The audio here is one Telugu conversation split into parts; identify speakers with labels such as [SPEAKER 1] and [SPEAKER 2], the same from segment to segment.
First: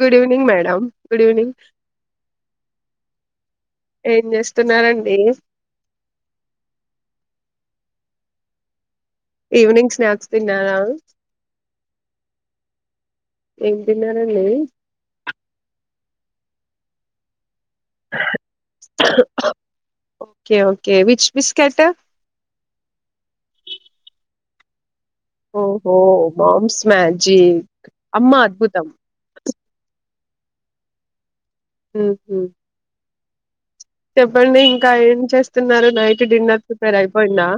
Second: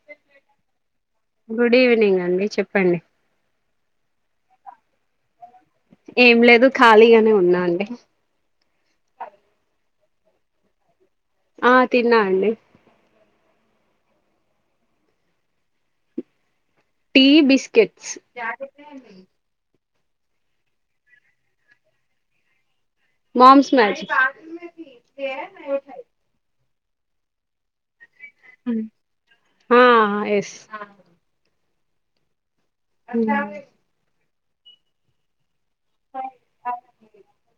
[SPEAKER 1] Good evening madam good evening
[SPEAKER 2] good evening అండి చెప్పండి
[SPEAKER 1] ఏం చేస్తున్నారండి
[SPEAKER 2] ఏం లేదు ఖాళీగానే ఉన్నా అండి
[SPEAKER 1] ఈవనింగ్ స్నాక్స్ తిన్నార
[SPEAKER 2] ఆ తిన్నా అండి
[SPEAKER 1] ఏం తిన్నారండి
[SPEAKER 2] టీ బిస్కెట్ కెట్స్
[SPEAKER 1] okay okay which biscuit
[SPEAKER 2] Mom's magic
[SPEAKER 1] ఓహో మామ్స్ మ్యాజిక్ అమ్మా అద్భుతం
[SPEAKER 2] ఆ ఎస్
[SPEAKER 1] ఉహు
[SPEAKER 2] [inaudible]
[SPEAKER 1] చెప్పండి ఇంకా ఏం చేస్త న్నారు నైట్ డిన్నర్ ప్రిపేర్ అయిపోయిందా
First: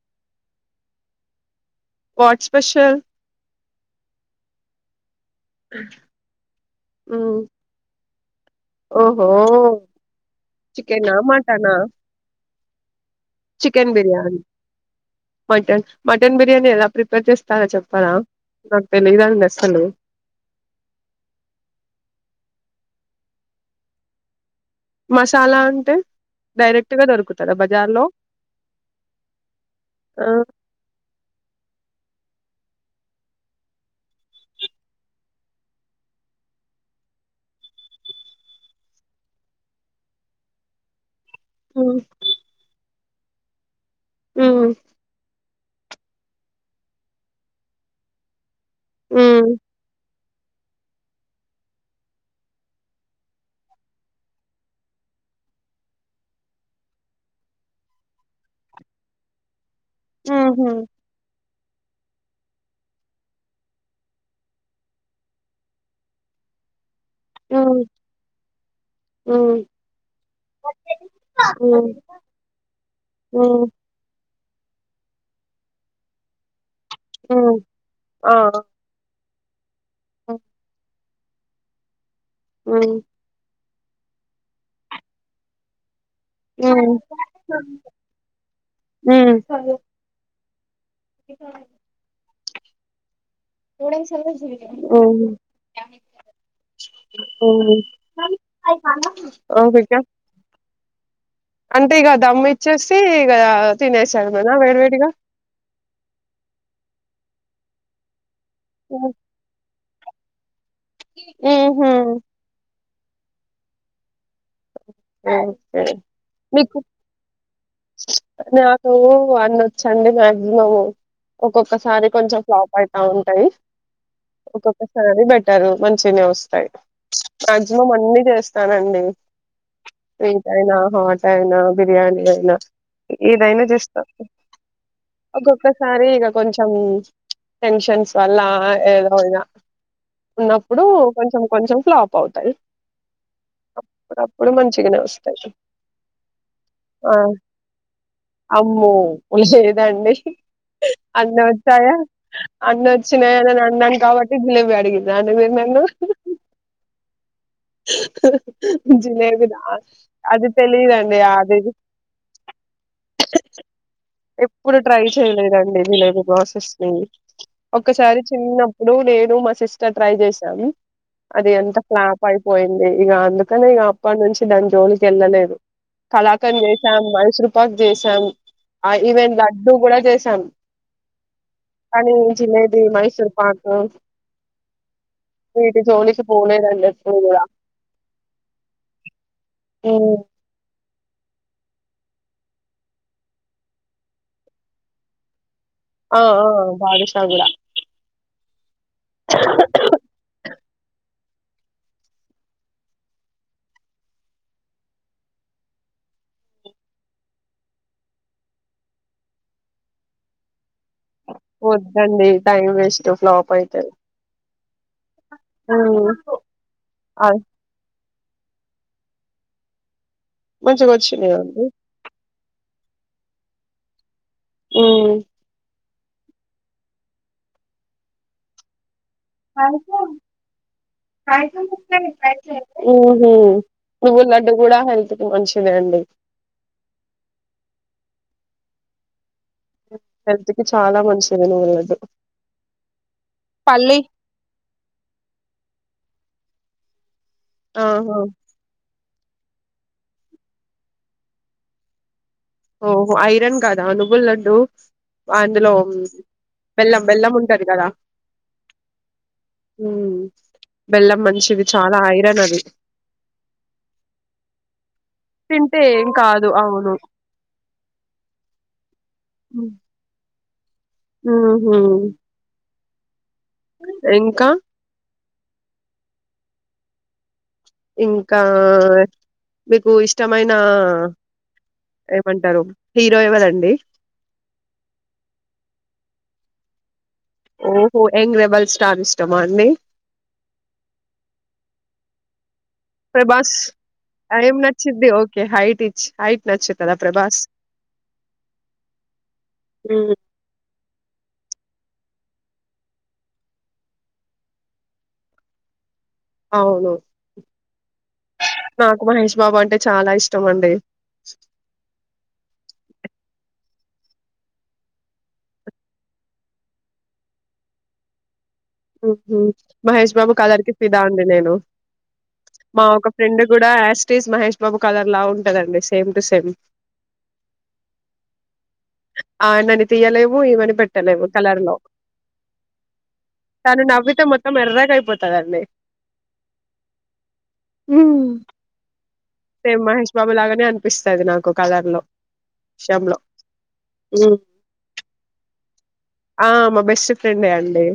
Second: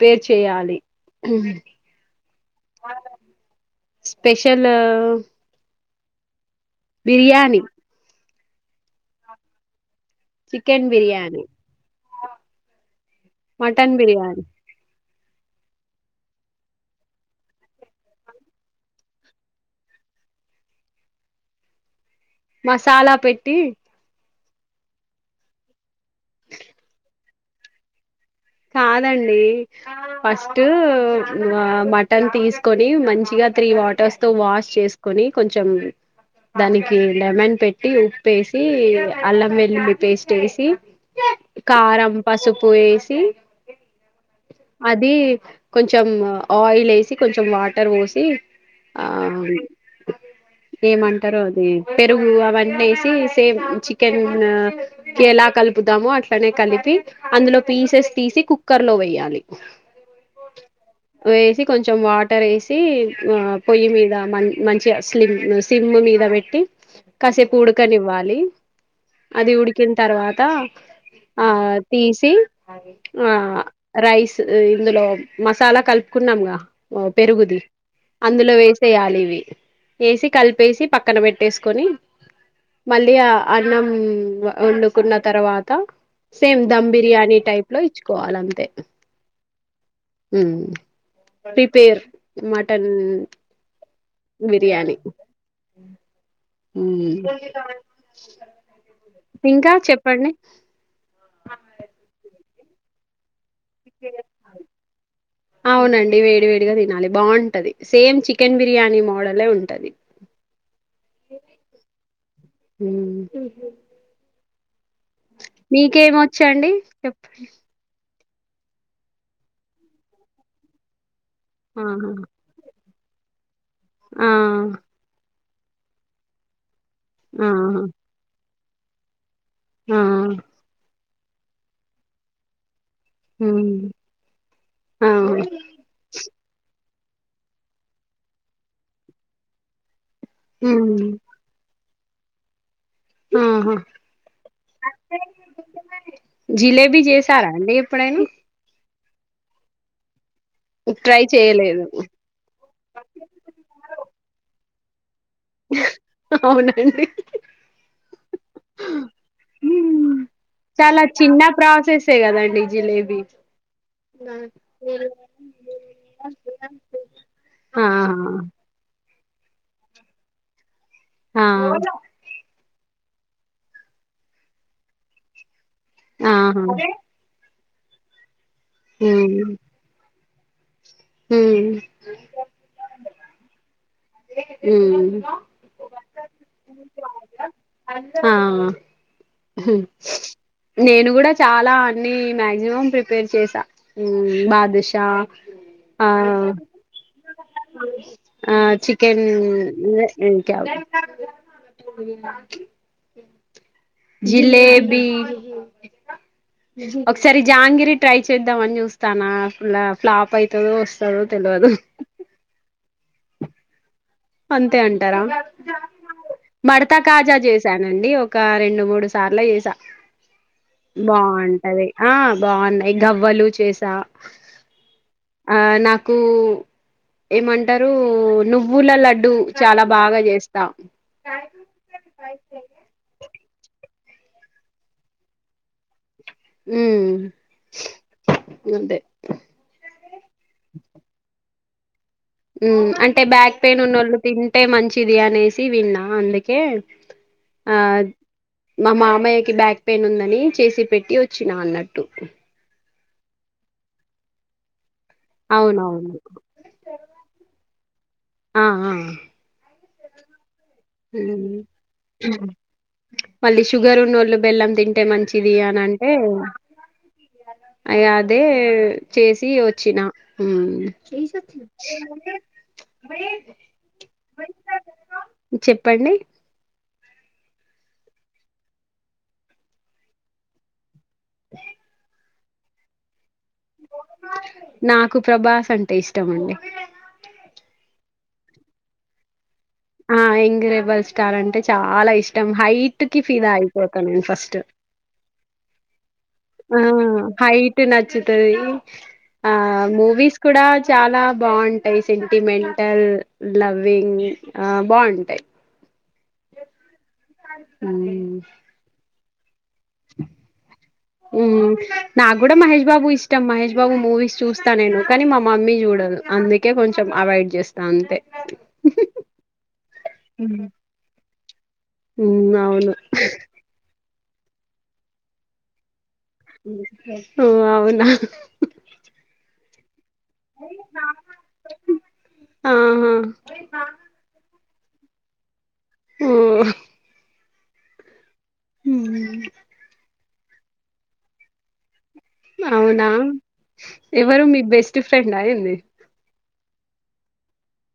[SPEAKER 2] ప్రిపేరు చేయాలి
[SPEAKER 1] వాట్ స్పెషల్
[SPEAKER 2] స్పెషల్
[SPEAKER 1] [inaudible] ఉమ్
[SPEAKER 2] బిర్యానీ
[SPEAKER 1] ఓహో చికెన్ ఆ మటనా
[SPEAKER 2] mutton biryani
[SPEAKER 1] mutton mutton biryani ఎలా ప్రిపేర్ చేస్తారో చెప్పరా నాకు తెలిదండి అసలు
[SPEAKER 2] మసాల పెట్టి
[SPEAKER 1] మసాల అంటే డైరెక్ట్ గా దొరుకుతద బజార్ లో
[SPEAKER 2] కాదండి
[SPEAKER 1] ఆహా!
[SPEAKER 2] ఫస్ట్ మటన్ తీసుకొని మంచిగ త్రీ వాటర్స్ తో వాష్ చేసుకొని కొంచెం దానికి లెమన్ పెట్టి ఉప్పేసి అల్లం వెల్లుల్లి పేస్ట్ వేసి
[SPEAKER 1] హ్మ్.
[SPEAKER 2] కారం పసుపు ఎషి హి
[SPEAKER 1] హ్మ్.
[SPEAKER 2] అది కొంచం ఆయిల్ ఎసి, కొంచెం వాటర్ పోసి ఆ
[SPEAKER 1] హుహు.
[SPEAKER 2] ఏమంటరో అది పెరుగు అవన్నీ ఏసి సేమ్ చికెన్ ఆ కి ఎలా కలుపుతామో అట్లనే కలిపి అందులో పీసెస్ తీసి కుక్కర్ లో వేయ్యాలి.
[SPEAKER 1] ఆ హ
[SPEAKER 2] వేసి కొంచెం వాటర్ ఏసి పొయ్యి మీద మ మంచిగ స్లిమ్ సిమ్ మీద పెట్టి. కాసేపు
[SPEAKER 1] హ్మ్.
[SPEAKER 2] ఉడకనివ్వాలి. అది ఉడికిన తర్వాత ఆ
[SPEAKER 1] హ్మ్.
[SPEAKER 2] తీసి ఆ
[SPEAKER 1] హ్మ్.
[SPEAKER 2] రై రైస్ ఇందులో మసాలా కలుపుకున్నాం గ ఓ పెరుగుది
[SPEAKER 1] హ్మ్. ఆ!
[SPEAKER 2] అందులో వేసేయాలి ఇవి. వేసి
[SPEAKER 1] హ్మ్.
[SPEAKER 2] కలిపేసి పక్కన పెట్టేసుకొని
[SPEAKER 1] హ్మ్.
[SPEAKER 2] మల్లి అఅది నం వండుకున్న తర్వాత. Same dum biryani type. ప్లోయిచ్చుకోవాలంతే.
[SPEAKER 1] హ్మ్.
[SPEAKER 2] ఉ పిపేర్ మటన్
[SPEAKER 1] [unintelligible]
[SPEAKER 2] బిర్యానీ
[SPEAKER 1] ఓ
[SPEAKER 2] హ్మ్ ఇంకా
[SPEAKER 1] ఒకేక
[SPEAKER 2] చెప్పండి
[SPEAKER 1] అంటే ఇగ దమ్ ఇచ్చేసి ఇగ
[SPEAKER 2] అవునండి వేడి వేడిగా తినాలి బాగుంటది. సేమ్ చి కెన్ బిర్యానీ మోడలే ఉంటది.
[SPEAKER 1] ఉహా
[SPEAKER 2] ఉ
[SPEAKER 1] ఓకే
[SPEAKER 2] మీకేమొచ్చండి
[SPEAKER 1] మీకు
[SPEAKER 2] చెప్పండి.
[SPEAKER 1] నాకు అన్ని వచ్చండి మాక్సిమం ఒక్కొక్కసారి
[SPEAKER 2] ఆహా
[SPEAKER 1] కొంచెం ఫ్లాప్ అ అ ఉంటాయి.
[SPEAKER 2] ఆ
[SPEAKER 1] ఒక్కక్క సాని బె అంటారు కొంచినే వస్తాయి.
[SPEAKER 2] ఆహా
[SPEAKER 1] మాక్సిమం అన్ని చేస్త స్తానండి
[SPEAKER 2] ఆ
[SPEAKER 1] స్వీట్ అయినా హాట్ అయినా బిర్యానీ అయినా ఏదైనా
[SPEAKER 2] ఉమ్
[SPEAKER 1] చేస్తాం
[SPEAKER 2] ఆహా
[SPEAKER 1] ఒక్కొక్కసారి ఇక కొంచెం టెన్షన్స్ వల్ల ఏదో ఇలా ఉన్నప్పుడు
[SPEAKER 2] ఉమ్
[SPEAKER 1] కొంచెం కొంచెం ఫ్లాప్ పోవుతాయి
[SPEAKER 2] ఆహా
[SPEAKER 1] కూడాప్పు మంచిగానే వస్తాయి
[SPEAKER 2] జిలేబీ
[SPEAKER 1] ఆ
[SPEAKER 2] చేసారా అండి ఎప్పుడైనా
[SPEAKER 1] అమ్మ ఉ లేదు అండి
[SPEAKER 2] ట్రై
[SPEAKER 1] అన్న
[SPEAKER 2] చేయలేదు
[SPEAKER 1] వచ్చాయా అన్న వచ్చినాయా నని అన్నాను కాబట్టి వి అడిగి నను తన్నను
[SPEAKER 2] అవునండి
[SPEAKER 1] జిలేబి
[SPEAKER 2] హ్మ్.
[SPEAKER 1] అది
[SPEAKER 2] చాలా
[SPEAKER 1] తెలిదుండి
[SPEAKER 2] చిన్న
[SPEAKER 1] అది
[SPEAKER 2] ప్రాసెసే కదండి జిలేబీ
[SPEAKER 1] ఎప్పుడు ట్రై చేయలేదండి జిలేబీ ప్రాసెస్ ని
[SPEAKER 2] ఆహా
[SPEAKER 1] ఒకసారి చిన్నప్పుడు నే నువ్వు మా సిస్టర్ ట్రై చేసాం
[SPEAKER 2] ఆ
[SPEAKER 1] అది ఎంత క్లాప్యిపోయింది ఈగా అందుకు అని ఈగ ఇప్పటి నుంచి దాని జోలికి వెళ్ళలేదు కలకంద్
[SPEAKER 2] ఆహా
[SPEAKER 1] చేసాం మైసూరు పక్ చేశాం ఆ ఈవెన్
[SPEAKER 2] ఉమ్
[SPEAKER 1] లడ్డూ కూడా చేశాను కానీ జిలేబి మైసూర్ పాక్ అ వీటి జోలికి పోలేదండి నేర్చుకోవాలి గా
[SPEAKER 2] అ ఆ
[SPEAKER 1] ఉమ్,
[SPEAKER 2] నేను కూడా చాలా అన్నీ మాక్సిమం ప్రిపేర్ చేసా బాదుషా
[SPEAKER 1] ఆ ఆ బాదుషా గూడా
[SPEAKER 2] ఆ చికెన్ క్యావ్ జిలేబీ ఒకసారి జాంగరి ట్రై చేద్దామని చూస్తానా ఫ్లాప్ అవుతుదో వస్
[SPEAKER 1] వద్దండి టైమ్ వేస్ట్ స్ట్లాప్ అయితది
[SPEAKER 2] అంతే అంటారా మడత కాజా చేసానండి ఒక రెండు మూడు సార్ల చేసా
[SPEAKER 1] మంచిగా వచ్చినాయి అండి
[SPEAKER 2] బాగుంటది ఆ బాగున్నాయి్ గవ్వలు చేసా
[SPEAKER 1] ఉం
[SPEAKER 2] ఆ నాకు ఏమంటారు నువ్వుల ల
[SPEAKER 1] ఉహు నువ్వులడ్డు కూడా హెల్త్ కి మంచిదే అండి
[SPEAKER 2] ఉం అంతే
[SPEAKER 1] హెల్త్ కి చాలా మంచిది నువ్వుల లడ్డు
[SPEAKER 2] అంటే బ్యాక్ పెయిన్
[SPEAKER 1] పల్లి
[SPEAKER 2] ఉన్నోళ్ళు తింటే మంచిది అనేసి విన్నా అందుకే
[SPEAKER 1] ఆహా
[SPEAKER 2] మ్మాయ్యకి బ్యాక్ పెయిన్ ఉందని చేసి పెట్టి వచ్చిన అన్నట్టు
[SPEAKER 1] ఓహో ఐరన్ కాదా నువ్వులడ్డు అందులో
[SPEAKER 2] అవునవును
[SPEAKER 1] బెల్లం బెల్లం ఉంటది కదా
[SPEAKER 2] ఆహా
[SPEAKER 1] ఉం
[SPEAKER 2] ఉం మళ్ళీ షుగర్ ఉన్నోళ్ళు బెల్లం తింటే మంచిది అని
[SPEAKER 1] తింటే ఏం
[SPEAKER 2] అంటే
[SPEAKER 1] కాదు అవును
[SPEAKER 2] అయదే చేసి వచ్చినా ఉం చే సచ్చి
[SPEAKER 1] ఉహు
[SPEAKER 2] మై
[SPEAKER 1] ఇంకా
[SPEAKER 2] చెప్పండి
[SPEAKER 1] ఇంకా మీకు ఇష్టమైన ఎంమటారు హీరో ఎవర
[SPEAKER 2] నాకు ప్రభాస్ అంటే ఇష్టమండి
[SPEAKER 1] ఎంగ్ రెబల్ స్టార్ ఇష్టమా అండి
[SPEAKER 2] ఆ ఎంగ్రేబల్ స్టార్ అంటే చాలా ఇష్టం హైట్ కి ఫిదా
[SPEAKER 1] ప్రభాస్
[SPEAKER 2] అయిపోతాను నేను
[SPEAKER 1] ఏం
[SPEAKER 2] ఫస్ట్
[SPEAKER 1] నచ్చిద్ది ఓకే హైట్ ఇచ్ హైట్
[SPEAKER 2] ఆ
[SPEAKER 1] నచ్చుతదా ప్రభాస్
[SPEAKER 2] హైట్ నచ్చుతది ఆ
[SPEAKER 1] ఉమ్
[SPEAKER 2] మూవీస్ కూడా చాలా బాగుంటాయి సెంటిమెంటల్ లవింగ్ ఆ బాగుంటాయి
[SPEAKER 1] అవును నాకు
[SPEAKER 2] హ్
[SPEAKER 1] మహేష్ బాబు అంటే చాలా ఇష్టం అండి
[SPEAKER 2] ఉ నా గూడా మహేష్ బాబు ఇష్ ష్టం మహేష్ బాబు మూవీస్ చూస్తా నేను కానీ మా మమ్మీ చూడాదు. అందుకే కొంచం అవాయిడ్ చేస్తా అంతే
[SPEAKER 1] ఉహ్ మహేష్ బాబు
[SPEAKER 2] మ్మ్
[SPEAKER 1] కలర్కి ఫిదా అండి. నేను
[SPEAKER 2] మ్మ్
[SPEAKER 1] మా
[SPEAKER 2] అవును
[SPEAKER 1] ఒక ఫ్రెండ్ కూడా యాస్ టిస్స్ మహేష్ బాబు కలర్లా ఉంటదండి. Same to same.
[SPEAKER 2] ఓ అవునా
[SPEAKER 1] ఆయనని తీయలేము. ఇవన్నీ పెట్టలేము. కలర్లో
[SPEAKER 2] ఆహా
[SPEAKER 1] అయన నవ్వితే మొత్తం ఎర్రగయిపోతది అండి.
[SPEAKER 2] హ్
[SPEAKER 1] ఉమ్
[SPEAKER 2] ఉమ్మ్
[SPEAKER 1] బాబు లాగానే అనిపిస్తది. నాకు కలర్ లో
[SPEAKER 2] అవునా
[SPEAKER 1] హ్మ్.
[SPEAKER 2] ఎవరు మీ బెస్ట్ ఫ్రెండ ఏంది.
[SPEAKER 1] ఆ మా బెస్ట్ ఫ్రెండే అండి.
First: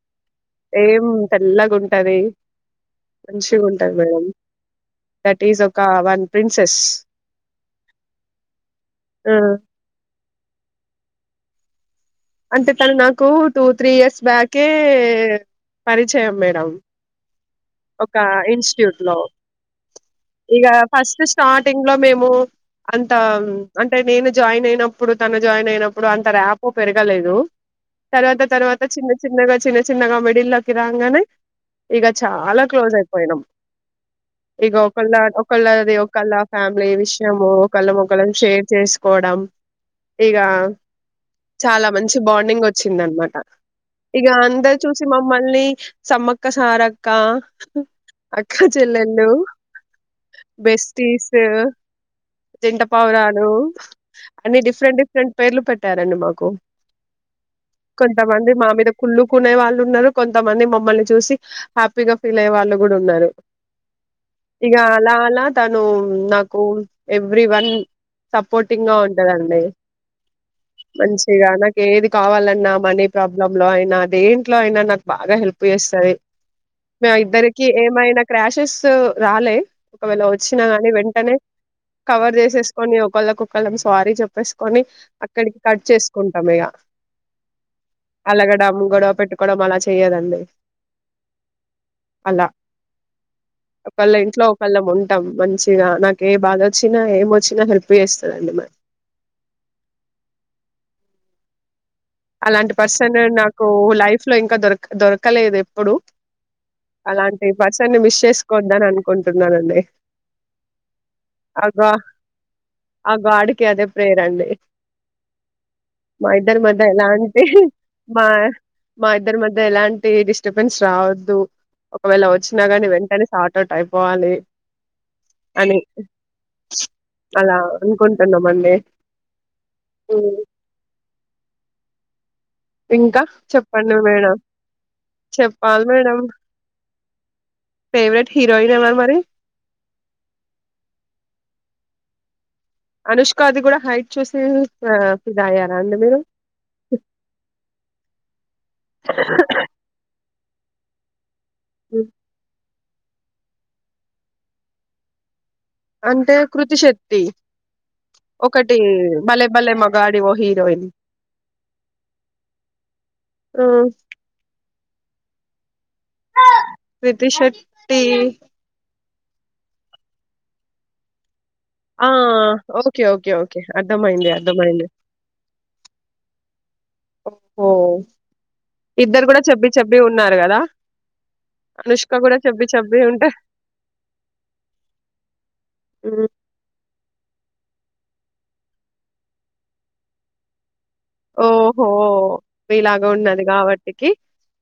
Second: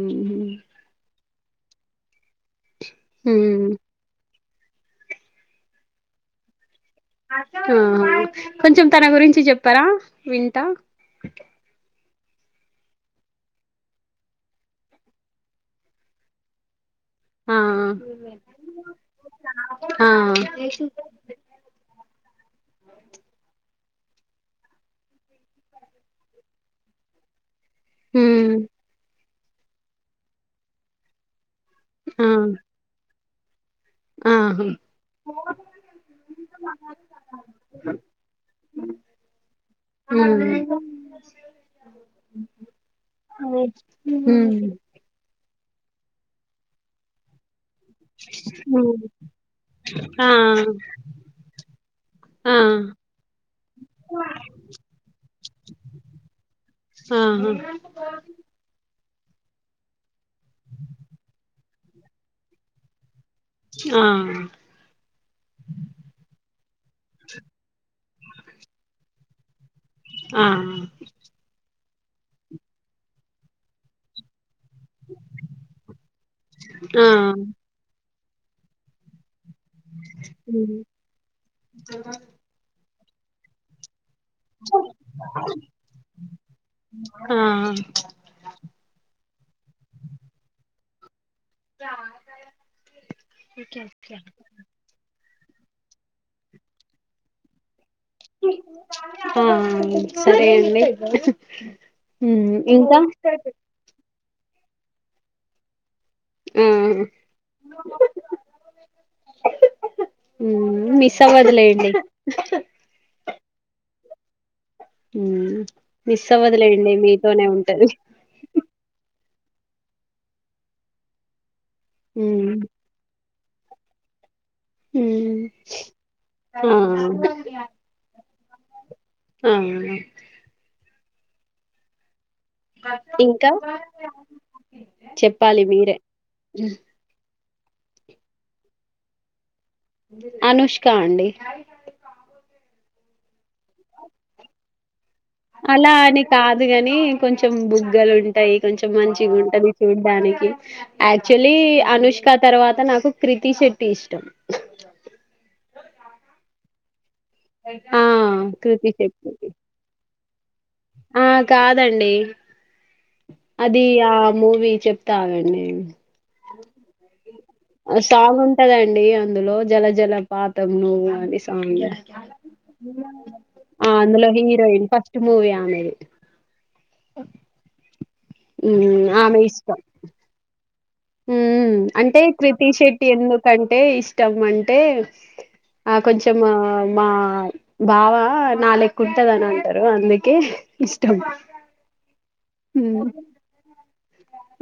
[SPEAKER 2] ఉహు
[SPEAKER 1] తెల్లగా ఉంటది. మంచిగా
[SPEAKER 2] ఉమ్
[SPEAKER 1] ఉంటంది. మేడం దట్ ఈస్ ఒక వన్ ప్రిన్సెస్
[SPEAKER 2] ఆ కొంచం తన
[SPEAKER 1] ఆ!
[SPEAKER 2] గురించి చెప్పారా వింటా
[SPEAKER 1] అంటే తను నాకు టూ త్రీ ఇయర్స్ బ్యాకే పరిచయం మేడం
[SPEAKER 2] ఆ
[SPEAKER 1] ఒక ఇన్స్టిట్యూట్ లో
[SPEAKER 2] ఆ
[SPEAKER 1] ఇగ ఫస్ట్ స్టార్టింగ్ లో మేము అంత అంటే నేను జాయిన్ అయినప్పుడు తను జాయిన్ అయినప్పుడు అంత ర్యాపో పెరగలేదు. తర్వాత
[SPEAKER 2] ఉమ్
[SPEAKER 1] తర్వాత చిన్న చిన్నగా చిన్న చిన్నగా మీడిల్క్కి రాంగానే ఇగ
[SPEAKER 2] ఆ
[SPEAKER 1] చాలా క్లోజ్ అయిపోయినం.
[SPEAKER 2] ఆహా
[SPEAKER 1] ఇగా ఒకళ్ళ ఒకళ్ళది ఒకళ్ళ ఫ్యామిలీ విషయము ఒకళ ఒకళ్ళము షేర్ చేసుకోవడం. ఇక
[SPEAKER 2] ఉమ్
[SPEAKER 1] చాలా మంచి బాండింగ్ వొచ్చింది. అన్నమాట ఇక
[SPEAKER 2] ఉమ్
[SPEAKER 1] అందరు చూసి మమ్మల్ని సమ్మక్క సారక్క అక్క
[SPEAKER 2] ఉమ్.
[SPEAKER 1] చెల్లెళ్ళు,
[SPEAKER 2] ఆ
[SPEAKER 1] బెస్టీస్,
[SPEAKER 2] ఆ ఆహా
[SPEAKER 1] జంటపావురాలు, అన్ని డిఫరెంట్ డిఫరెంట్ పేర్లు పెట్టారండి. మాకు కొంతమంది మా మీద కుళ్లుకునే వాళ్ళు ఉన్నారు. కొంతమంది మమ్మల్ని చూసి హ్యాప్పిగా ఫీలయే వాళ్ళు కూడా ఉన్నారు.
[SPEAKER 2] ఆ
[SPEAKER 1] ఇక అలా అలా తను నాకు ఎవ్రీ వన్ సపోర్టింగ్ గా ఉ తినండి
[SPEAKER 2] ఆ
[SPEAKER 1] మంచిగానా ఏది కావాలన్నా మనీ ప్రాబ్లం లో అయినా అది ఇట్లో అయినా నాకు బాగా హెల్ప్ చేస్తది
[SPEAKER 2] ఆ
[SPEAKER 1] అ ఇద్దరికి ఏం యినా క్రాషెస్ రాలే ఒకవేళ వచ్చినా
[SPEAKER 2] ఉమ్,
[SPEAKER 1] గాని వెంటనే కవర్ చేసేసుకొని ఒకలో ఒకలాం సారి చెప్ ప్పేసుకొని అక్కడికి కట్ చేసుకుంటాం ఇక,
[SPEAKER 2] ఆ
[SPEAKER 1] అలగడం గొడవ పెట్టుకోవడం అలా చెయ్యదండి. అలా ఒకేళ ఇంట్లో ఒకళ ఉంటాం మంచిగా నాక ఏ బాధ వచ్చినా ఏం వచ్చినా హెల్ప్ చేస్తదండి మరి
[SPEAKER 2] ఆ సరే అండి ఉమ్,
[SPEAKER 1] అలాంటి పర్సన్
[SPEAKER 2] ఇంకా
[SPEAKER 1] నాకు లైఫ్ లో ఇంకా దొరక దొరకలేదు ఎప్
[SPEAKER 2] ఆ
[SPEAKER 1] అలాంటి పర్సన్ ని మిస్ చేసుకోందని అనుకుంటున్నానండి
[SPEAKER 2] మిస్
[SPEAKER 1] ఆగా
[SPEAKER 2] అవ్వదులేండి
[SPEAKER 1] ఆగాడికి అదే వేరండి
[SPEAKER 2] హుమ్ మిస్ అవ్వదు లేండి
[SPEAKER 1] ఎలా అంటే మా మ ఇద్దరి మధ్య ఎలాంటి డిస్టర్బెన్స్ రావద్దు ఒకవేళ వచ్చినా గాని వెంటనే ఆటోటైపోవాలి అని
[SPEAKER 2] ఆ
[SPEAKER 1] అలా అనుకుంట మందే
[SPEAKER 2] వన్ డే
[SPEAKER 1] ఇంకా చెప్పండి మేడం
[SPEAKER 2] చెప్పాలి
[SPEAKER 1] చెప్పాల్
[SPEAKER 2] మీరే
[SPEAKER 1] మేడం ఫెవరెట్ హిరోయిన్ ఎవరు మేడం
[SPEAKER 2] అనుష్కా అండి
[SPEAKER 1] అనుష్క అది గుడా హైట్ చూసి ఇష్టమ
[SPEAKER 2] అలా అని కాదు కాని కొంచెం బుగ్గలు ఉంటాయి కొంచెం మంచిగా ఉంటది చూడ్డానికి ఆ యాక్చువలీ
[SPEAKER 1] హ్మ్.
[SPEAKER 2] అనుష్క తర్వాత నాకు హు క్రీతీ శెట్టి ఇష్టం.
[SPEAKER 1] అంటే కృతి శెట్టి
[SPEAKER 2] ఆ
[SPEAKER 1] ఒకటి
[SPEAKER 2] కృతి
[SPEAKER 1] భలే
[SPEAKER 2] చెప్పుద్ది
[SPEAKER 1] భలే మగాడివో హీరోయిన్
[SPEAKER 2] ఆ కాదండి
[SPEAKER 1] ఆ
[SPEAKER 2] అది ఆ మూవీ చెప్ తాగండి
[SPEAKER 1] కృతి
[SPEAKER 2] ఆ
[SPEAKER 1] శెట్టి
[SPEAKER 2] సాంగ్ ఉంటదండి అందులో జల జల పాతం నువ్వు అని సాంగ్
[SPEAKER 1] ఆ ఓకే ఓకే ఓకే
[SPEAKER 2] ఆ
[SPEAKER 1] అర్థమయింది
[SPEAKER 2] అందులో
[SPEAKER 1] అర్ధమైంది.
[SPEAKER 2] హీరోయిన్ ఫస్ట్ మూవీ ఆమెది
[SPEAKER 1] ఓహో ఇద్దరు కూడా చెబ్బి చెబి ఉన్నారు కదా
[SPEAKER 2] ఉ
[SPEAKER 1] అనుష్క
[SPEAKER 2] అంటే
[SPEAKER 1] కూడా చెబ్బి
[SPEAKER 2] క్రితి
[SPEAKER 1] చెబ్బి
[SPEAKER 2] శెట్టి
[SPEAKER 1] ఉంటే
[SPEAKER 2] ఎందుకంటే ఇష్టం అంటే ఆ
[SPEAKER 1] హ్మ్.
[SPEAKER 2] కొంచెం మా బావ నా లెక్క ఉంటదని అంటరు అందుకే ఇష్టం
[SPEAKER 1] ఓహో మీలాగ
[SPEAKER 2] హ్మ్
[SPEAKER 1] ఉన్నది కాబట్టి ఎకి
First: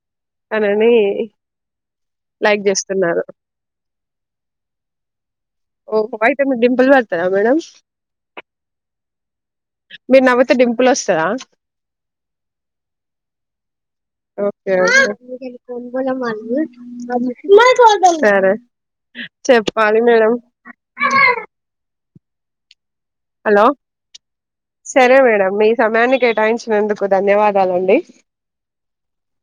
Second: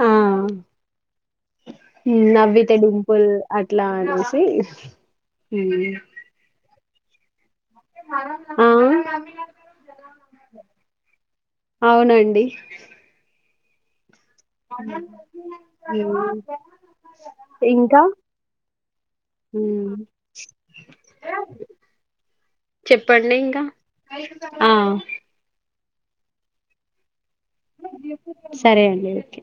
[SPEAKER 2] ఆ
[SPEAKER 1] తనని లైక్
[SPEAKER 2] నవ్వితే
[SPEAKER 1] చేస్తున్నారు
[SPEAKER 2] డింపుల్ అట్లా అనేసి
[SPEAKER 1] ఓహో అయితే మీకు డింపుల్ బడతాద మేడమ్
[SPEAKER 2] ఆ
[SPEAKER 1] మీరు నవ్వుతె డింపుల్ వస్తాదా
[SPEAKER 2] అవునండి
[SPEAKER 1] ఓకే
[SPEAKER 2] ఇంకా
[SPEAKER 1] ఓకే సరే చెప్పాలి మేడం
[SPEAKER 2] చెప్పండి ఇంకా
[SPEAKER 1] హలో
[SPEAKER 2] ఆ
[SPEAKER 1] సరే మేడం మీ సమయాన్ని కేటాయించినందుకు ధన్యవాదాలండి.
[SPEAKER 2] సరే అండి ఓకే